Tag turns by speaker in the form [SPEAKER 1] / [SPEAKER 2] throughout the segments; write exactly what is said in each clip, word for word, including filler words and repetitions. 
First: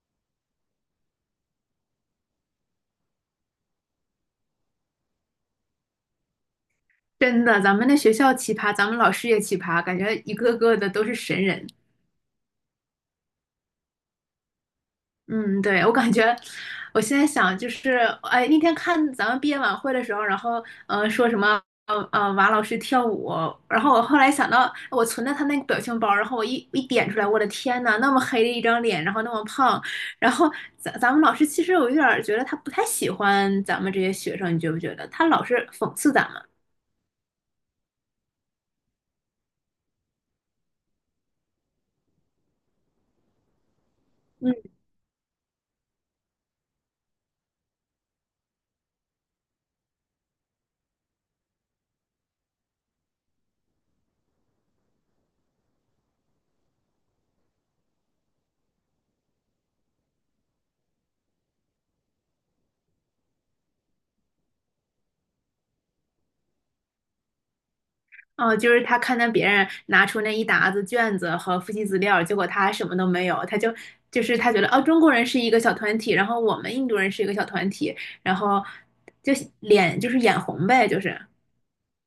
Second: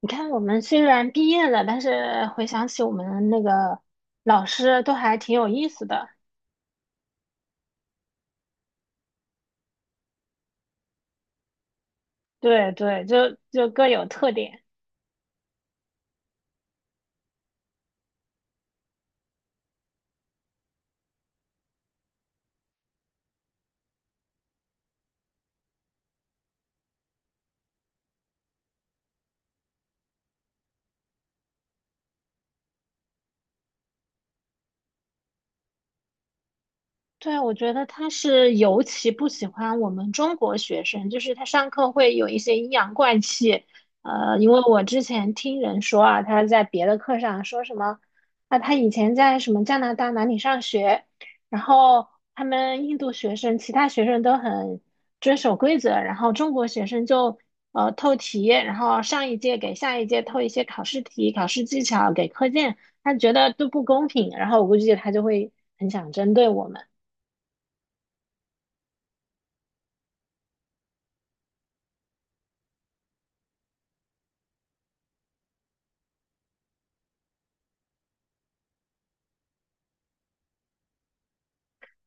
[SPEAKER 1] 你看，我们虽然毕业了，但是回想起我们那个老师都还挺有意思的。
[SPEAKER 2] 真的，咱们那学校奇葩，咱们老师也奇葩，感觉一个个的都是神人。
[SPEAKER 1] 对对，就就各有特点。
[SPEAKER 2] 嗯，对，我感觉，我现在想就是，哎，那天看咱们毕业晚会的时候，然后呃说什么呃呃马老师跳舞，然后我后来想到我存的他那个表情包，然后我一一点出来，我的天呐，那么黑的一张脸，然后那么胖，然后咱咱们老师其实我有点儿觉得他不太喜欢咱们这些学生，你觉不觉得？他老是讽刺咱们。
[SPEAKER 1] 对，我觉得他是尤其不喜欢我们中国学生，就是他上课会有一些阴阳怪气。呃，因
[SPEAKER 2] 嗯。
[SPEAKER 1] 为我之前听人说啊，他在别的课上说什么，啊，他以前在什么加拿大哪里上学，然后他们印度学生、其他学生都很遵守规则，然后中国学生就呃透题，然后上一届给下一届透一些考试题、考试技巧给课件，他觉得都不公平，然后我估计他就会很想针对我们。
[SPEAKER 2] 哦，就是他看到别人拿出那一沓子卷子和复习资料，结果他什么都没有，他就就是他觉得哦，中国人是一个小团体，然后我们印度人是一个小团体，然后就脸就是眼红呗，就是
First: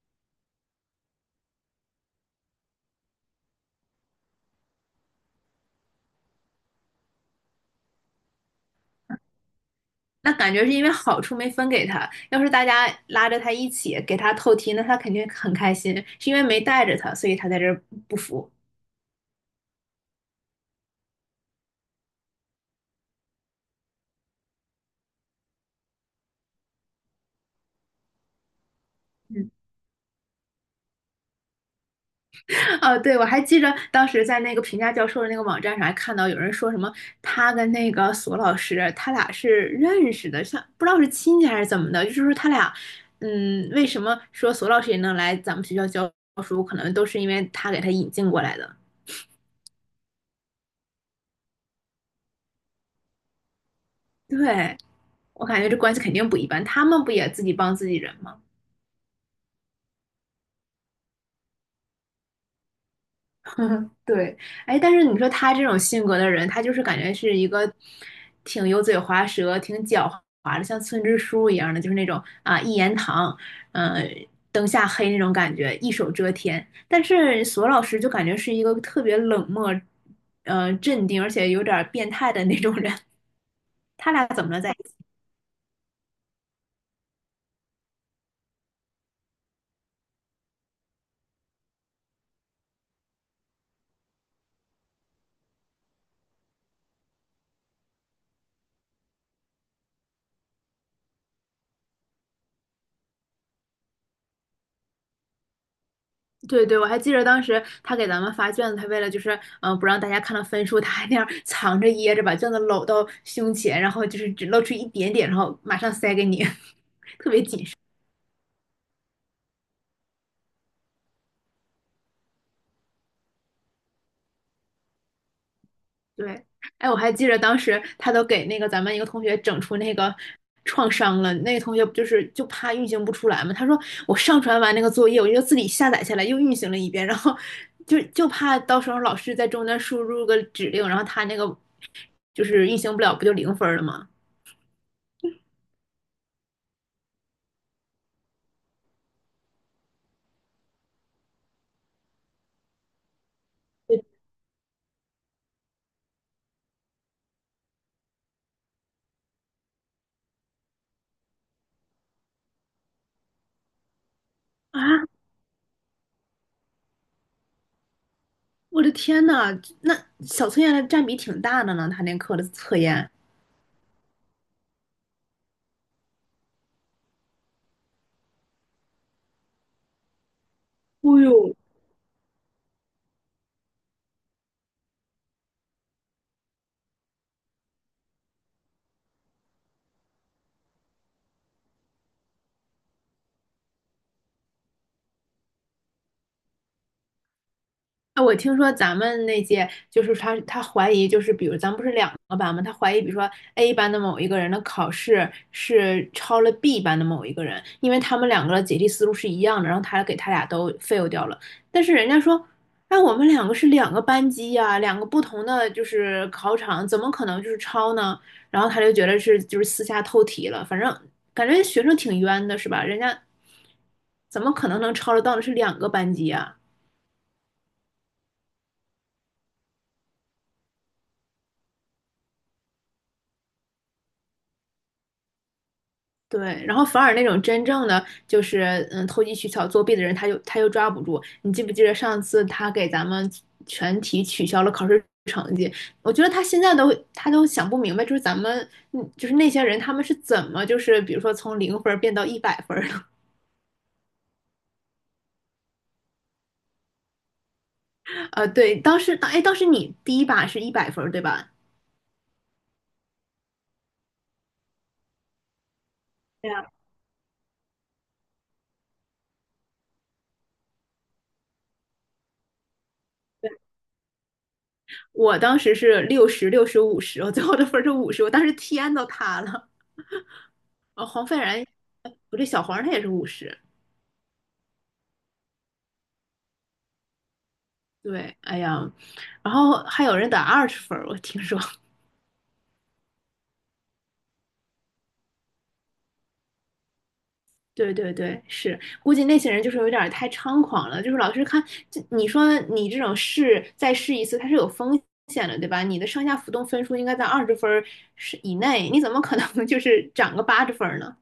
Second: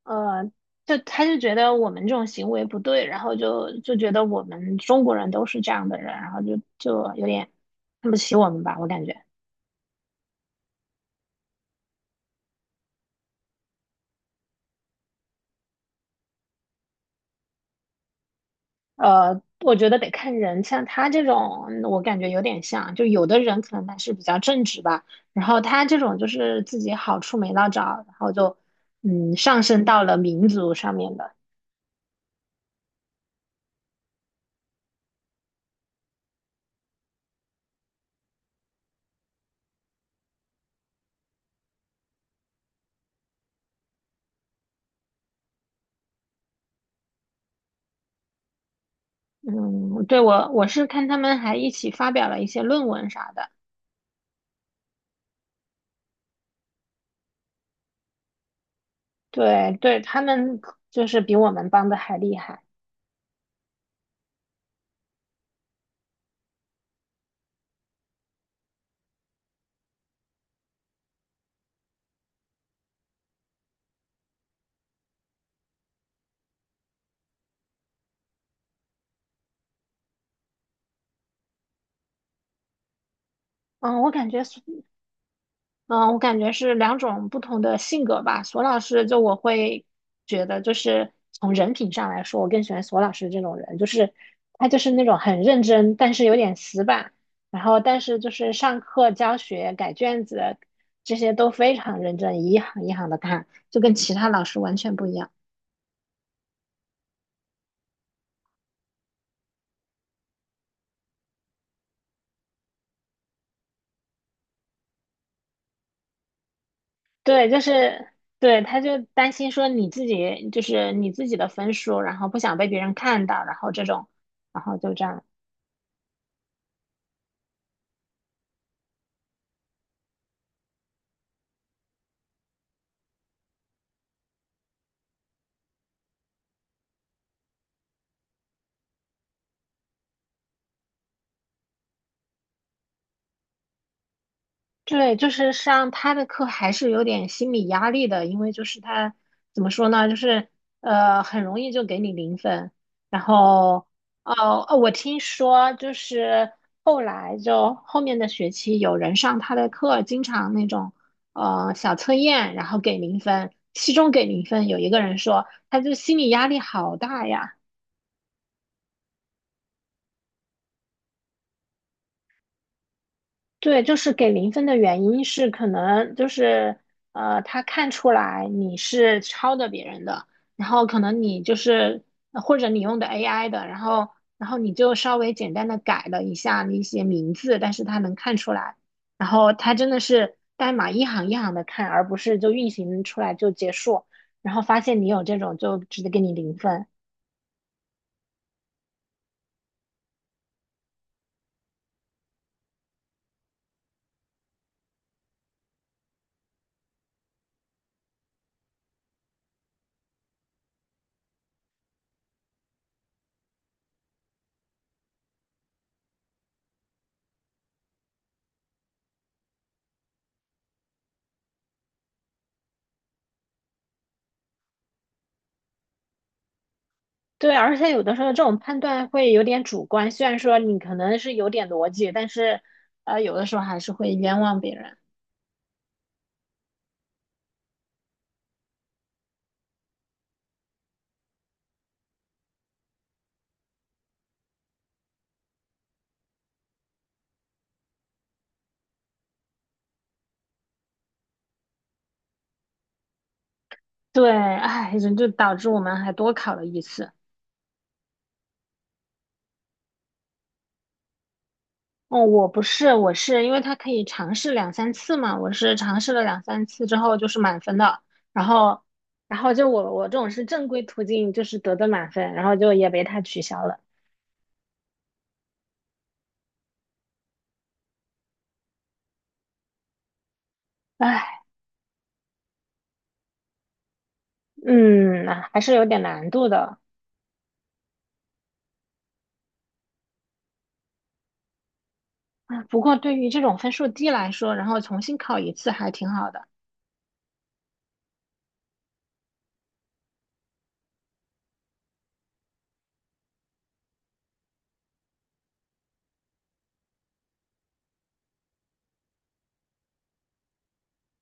[SPEAKER 1] 呃，就他就觉得我们这种行为不对，然后就就觉得我们中国人都是这样的人，然后就就有点看不起我们吧，我感觉。
[SPEAKER 2] 那感觉是因为好处没分给他，要是大家拉着他一起给他透题，那他肯定很开心，是因为没带着他，所以他在这儿不服。
[SPEAKER 1] 呃，我觉得得看人，像他这种，嗯我感觉有点像，就有的人可能他是比较正直吧，然后他这种就是自己好处没捞着，然后就嗯
[SPEAKER 2] 嗯。
[SPEAKER 1] 上升到了民族上面的。
[SPEAKER 2] 哦，对，我还记着当时在那个评价教授的那个网站上还看到有人说什么，他跟那个索老师，他俩是认识的，像不知道是亲戚还是怎么的，就是说他俩，嗯，为什么说索老师也能来咱们学校教书，可能都是因为他给他引进过来的。
[SPEAKER 1] 嗯，对，我我是看他们还一起发表了一些论文啥的，
[SPEAKER 2] 对，我感觉这关系肯定不一般，他们不也自己帮自己人吗？
[SPEAKER 1] 对对，他们就是比我们帮的还厉害。
[SPEAKER 2] 对，哎，但是你说他这种性格的人，他就是感觉是一个挺油嘴滑舌、挺狡猾的，像村支书一样的，就是那种啊一言堂，嗯，灯下黑那种感觉，一手遮天。但是索老师就感觉是一个特别冷漠、呃镇定，而且有点儿变态的那种人。
[SPEAKER 1] 嗯，我
[SPEAKER 2] 他俩
[SPEAKER 1] 感觉
[SPEAKER 2] 怎么
[SPEAKER 1] 是，
[SPEAKER 2] 了在？
[SPEAKER 1] 嗯，我感觉是两种不同的性格吧。索老师，就我会觉得，就是从人品上来说，我更喜欢索老师这种人，就是他就是那种很认真，但是有点死板，然后但是就是上课教学、改卷子这些都非常认真，一行一行的看，就跟其他老师完全不一样。
[SPEAKER 2] 对对，我还记得当时他给咱们发卷子，他为了就是嗯、呃不让大家看到分数，他还那样藏着掖着把卷子搂到胸前，然后就是只露出一点点，然后马上塞给你。
[SPEAKER 1] 对，就是对，他就担心说你自己就是你自己的分数，然后不想被别人看到，然后这种，然后就这样。
[SPEAKER 2] 对，哎，我还记得当时他都给那个咱们一个同学整出那个创伤了，那个同学不就是就怕运行不出来嘛？他说我上传完那个作业，我就自己下载下来又运行了一遍，然后就就怕到时候老师在中间输入个指令，然后他那个就是运行不了，不就零分了吗？
[SPEAKER 1] 对，就是上他的课还是有点心理压力的，因为就是他怎么说呢，就是呃很容易就给你零分，然后哦哦，我听说就是后来就后面的学期有人上他的课，经常那种呃小测验，然后给零分，期中给零分，有一个
[SPEAKER 2] 啊，
[SPEAKER 1] 人说他就心理压力好大呀。
[SPEAKER 2] 我的天呐，那小测验占比挺大的呢，他那课的测验。
[SPEAKER 1] 对，就是给零分的原因是可能就是呃，他看出来你是抄的别人的，然后可
[SPEAKER 2] 哦
[SPEAKER 1] 能你就
[SPEAKER 2] 呦，
[SPEAKER 1] 是呃或者你用的 A I 的，然后然后你就稍微简单的改了一下那些名字，但是他能看出来，然后他真的是代码一行一行的看，而不是就运行出来就结束，然后发现你有这种就直接给你零分。
[SPEAKER 2] 啊，我听说咱们那届就是他，他怀疑就是，比如咱们不是两个班吗？他怀疑，比如说 A 班的某一个人的考试是超了 B 班的某一个人，因为他们两个的解题思路是一样的，然后他给他俩都 fail 掉了。但是人家说，哎，我们两个是两个班级呀、两个不同的就是考场，怎么可能就是抄呢？然后他就觉得是就是私下透题了，反正感觉学生挺冤的，是吧？人家怎么可能能抄得到的是两个班级啊。
[SPEAKER 1] 对，而且有的时候这种判断会有点主观，虽然说你可能是有点逻辑，但是呃，有的时候还是会冤枉别人。
[SPEAKER 2] 对，然后反而那种真正的就是嗯投机取巧作弊的人，他又他又抓不住。你记不记得上次他给咱们全体取消了考试成绩？我觉得他现在都他都想不明白，就是咱们嗯就是那些人他们是怎么就是比如说从零分儿变到一百分儿的？
[SPEAKER 1] 对，哎，人就导致我们还多考了一次。
[SPEAKER 2] 呃，对，当时哎当时你第一把是一百分儿对吧？
[SPEAKER 1] 哦，我不是，我是因为他可以尝试两三次嘛，我是尝试了两
[SPEAKER 2] 对
[SPEAKER 1] 三
[SPEAKER 2] 呀，
[SPEAKER 1] 次之后就是满分的，然后，然后就我我这种是正规途径，就是得的满分，然后就也被他取
[SPEAKER 2] 对，
[SPEAKER 1] 消了。
[SPEAKER 2] 我当时是六十六十五十，我最后的分儿是五十，我当时天都塌了。呃，黄斐
[SPEAKER 1] 唉，
[SPEAKER 2] 然，呃不对，小黄他也是五十，
[SPEAKER 1] 嗯，还是有点难度的。
[SPEAKER 2] 对，哎呀，然后还有人打二十分儿，我听说。
[SPEAKER 1] 啊，不过对于这种分数低来说，然后重新考一次还挺好的。
[SPEAKER 2] 对对对，是，估计那些人就是有点儿太猖狂了，就是老师看，这你说你这种试再试一次，它是有风险的，对吧？你的上下浮动分数应该在二十分儿是以内，你怎么可能 就是涨个八十分儿呢？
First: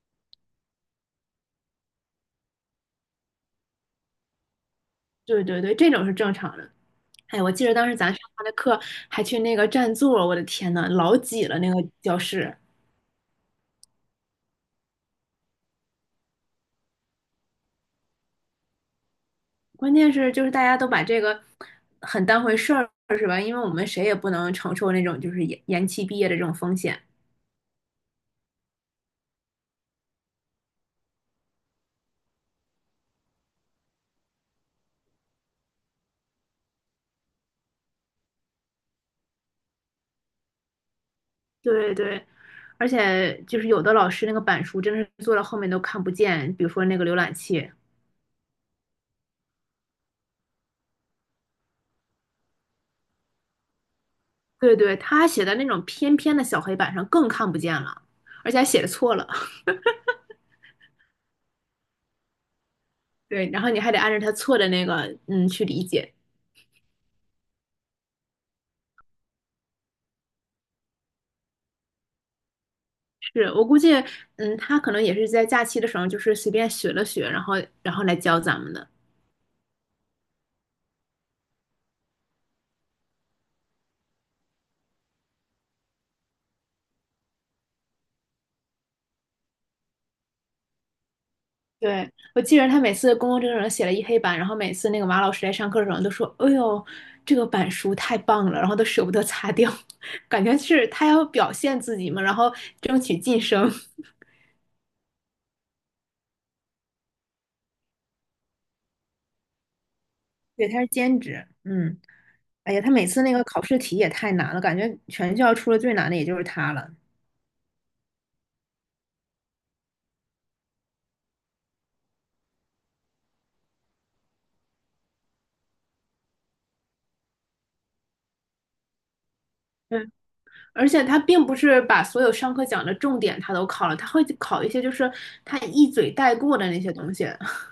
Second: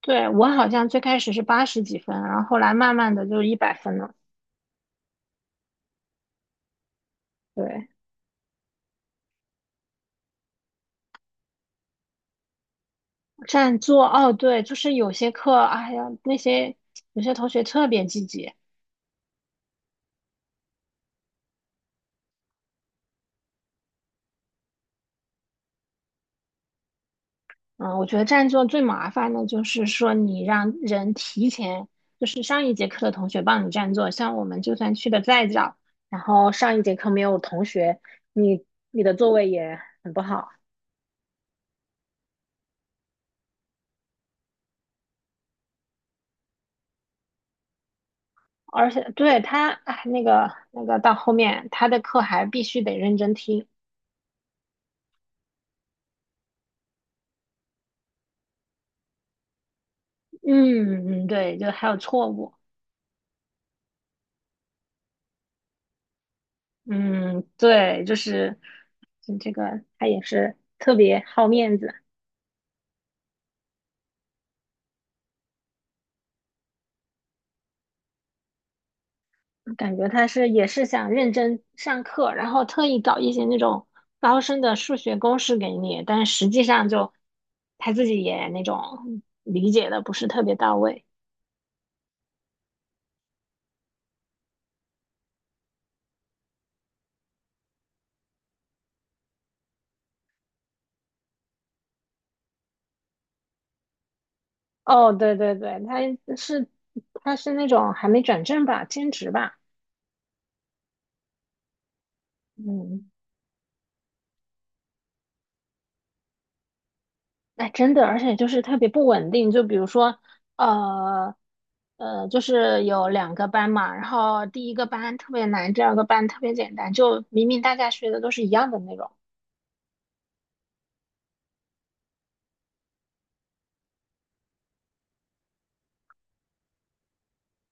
[SPEAKER 1] 对，我好像最开始是八十几分，然后后来慢慢的就一百分了。
[SPEAKER 2] 对对对，这种是正常的。哎，我记得
[SPEAKER 1] 对，
[SPEAKER 2] 当时咱上他的课还去那个占座儿我的天呐，老挤了那个教室。
[SPEAKER 1] 占座，哦，对，就是有些课，哎呀，那些有些同学特别积极。
[SPEAKER 2] 关键是就是大家都把这个很当回事儿，是吧？因为我们谁也不能承受那种就是延延期毕业的这种风险。
[SPEAKER 1] 嗯，我觉得占座最麻烦的就是说，你让人提前，就是上一节课的同学帮你占座，像我们就算去的再早，然后上一节课没有同学，你你的座位也很不好。
[SPEAKER 2] 对对，而且就是有的老师那个板书真的是做到后面都看不见，比如说那个浏览器，
[SPEAKER 1] 而且对他，哎，那个那个到后面他的课还必须得认真听，
[SPEAKER 2] 对对，他写在那种偏偏的小黑板上更看不见了，而且还写的错了。
[SPEAKER 1] 嗯嗯，对，就还有错误，
[SPEAKER 2] 对，然后你还得按照他错的那个嗯去理解。
[SPEAKER 1] 嗯，对，就是嗯这个他也是特别好面子，
[SPEAKER 2] 是我估计，嗯，他可能也是在假期的时候，就是随便学了学，然后然后来教咱们的。
[SPEAKER 1] 感觉他是也是想认真上课，然后特意搞一些那种高深的数学公式给你，但实际上就他自己也那种理解的不是特别到位。
[SPEAKER 2] 对，我记得他每次公共政策写了一黑板，然后每次那个马老师来上课的时候都说："哎呦，这个板书太棒了！"然后都舍不得擦掉，感觉是他要表现自己嘛，然后争取晋升。
[SPEAKER 1] 哦，对对对，他是他是那种还没转正吧，兼职吧，
[SPEAKER 2] 对，他是兼职，嗯，哎呀，他每
[SPEAKER 1] 嗯。
[SPEAKER 2] 次那个考试题也太难了，感觉全校出了最难的也就是他了。
[SPEAKER 1] 哎，真的，而且就是特别不稳定。就比如说，呃，呃，就是有两个班嘛，然后第一个班特别难，第二个班特别简单，就明明大家学的都是一样的内容，
[SPEAKER 2] 嗯，而且他并不是把所有上课讲的重点他都考了，他会考一些就是他一嘴带过的那些东西。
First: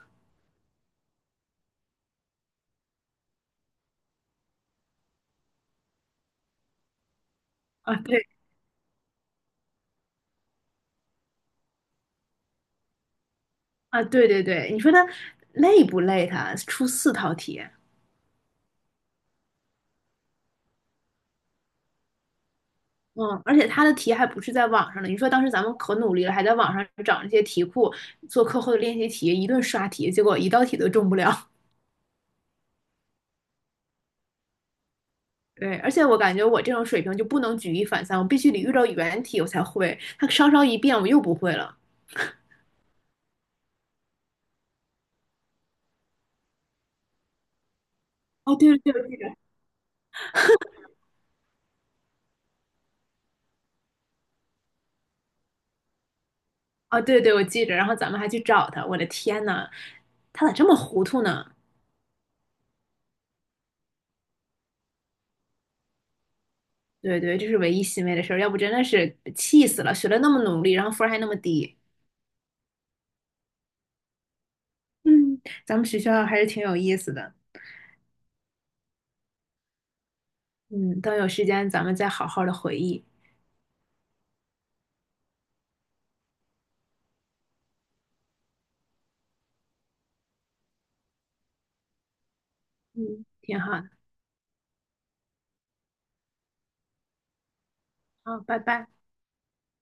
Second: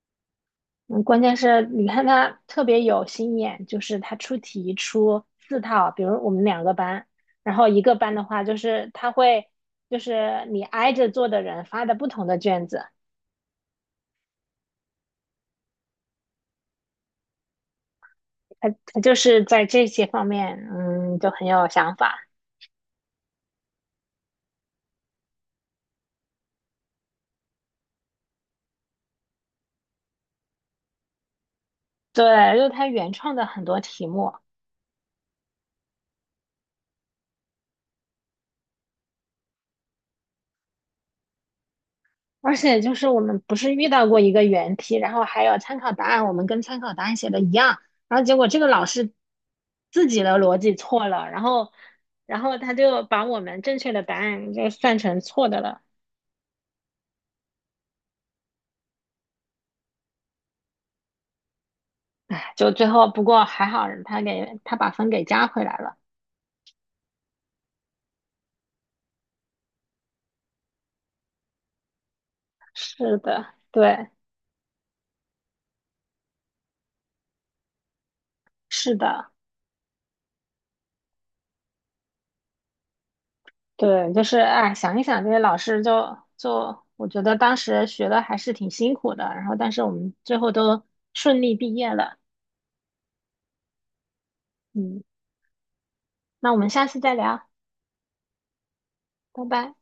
[SPEAKER 1] 嗯，关键是你看他特别有心眼，就是他出题出四套，比如我们两个班，然后一
[SPEAKER 2] 啊，
[SPEAKER 1] 个班的
[SPEAKER 2] 对，
[SPEAKER 1] 话，就是他会就是你挨着坐的人发的不同的卷子，
[SPEAKER 2] 啊，对对对，你说他累不累他？出四套题，
[SPEAKER 1] 他就是在这些方面，嗯，就很有想法。
[SPEAKER 2] 嗯，而且他的题还不是在网上的。你说当时咱们可努力了，还在网上找那些题库做课后的练习题，一顿刷题，结果一道题都中不了。
[SPEAKER 1] 对，就是他原创的很多题目。
[SPEAKER 2] 对，而且我感觉我这种水平就不能举一反三，我必须得遇到原题我才会。他稍稍一变，我又不会了。
[SPEAKER 1] 而且就是我们不是遇到过一个原题，然后还有参考答案，我们跟参考答案写的一样，然后结果
[SPEAKER 2] 哦，
[SPEAKER 1] 这个
[SPEAKER 2] 对对
[SPEAKER 1] 老
[SPEAKER 2] 对，我
[SPEAKER 1] 师
[SPEAKER 2] 记着。
[SPEAKER 1] 自己的逻辑错了，然后然后他就把我们正确的答案就算成错的了，
[SPEAKER 2] 哦，对对，我记着。然后咱们还去找他，我的天呐，他咋这么糊涂呢？
[SPEAKER 1] 就最后不过还好他给他把分给加回来了。
[SPEAKER 2] 对对，这是唯一欣慰的事儿，要不真的是气死了。学了那么努力，然后分儿还那么低。
[SPEAKER 1] 是的，对，
[SPEAKER 2] 嗯，咱们学校还是挺有意思的。
[SPEAKER 1] 是的，
[SPEAKER 2] 嗯，等有时间咱们再好好的回忆。
[SPEAKER 1] 对，就是哎，想一想这些老师就就我觉得当时学的还是挺辛苦的，然后但是我们最后都顺利毕业了，
[SPEAKER 2] 嗯，挺好的。
[SPEAKER 1] 嗯。那我们下次再聊，
[SPEAKER 2] 好，拜拜。
[SPEAKER 1] 拜拜。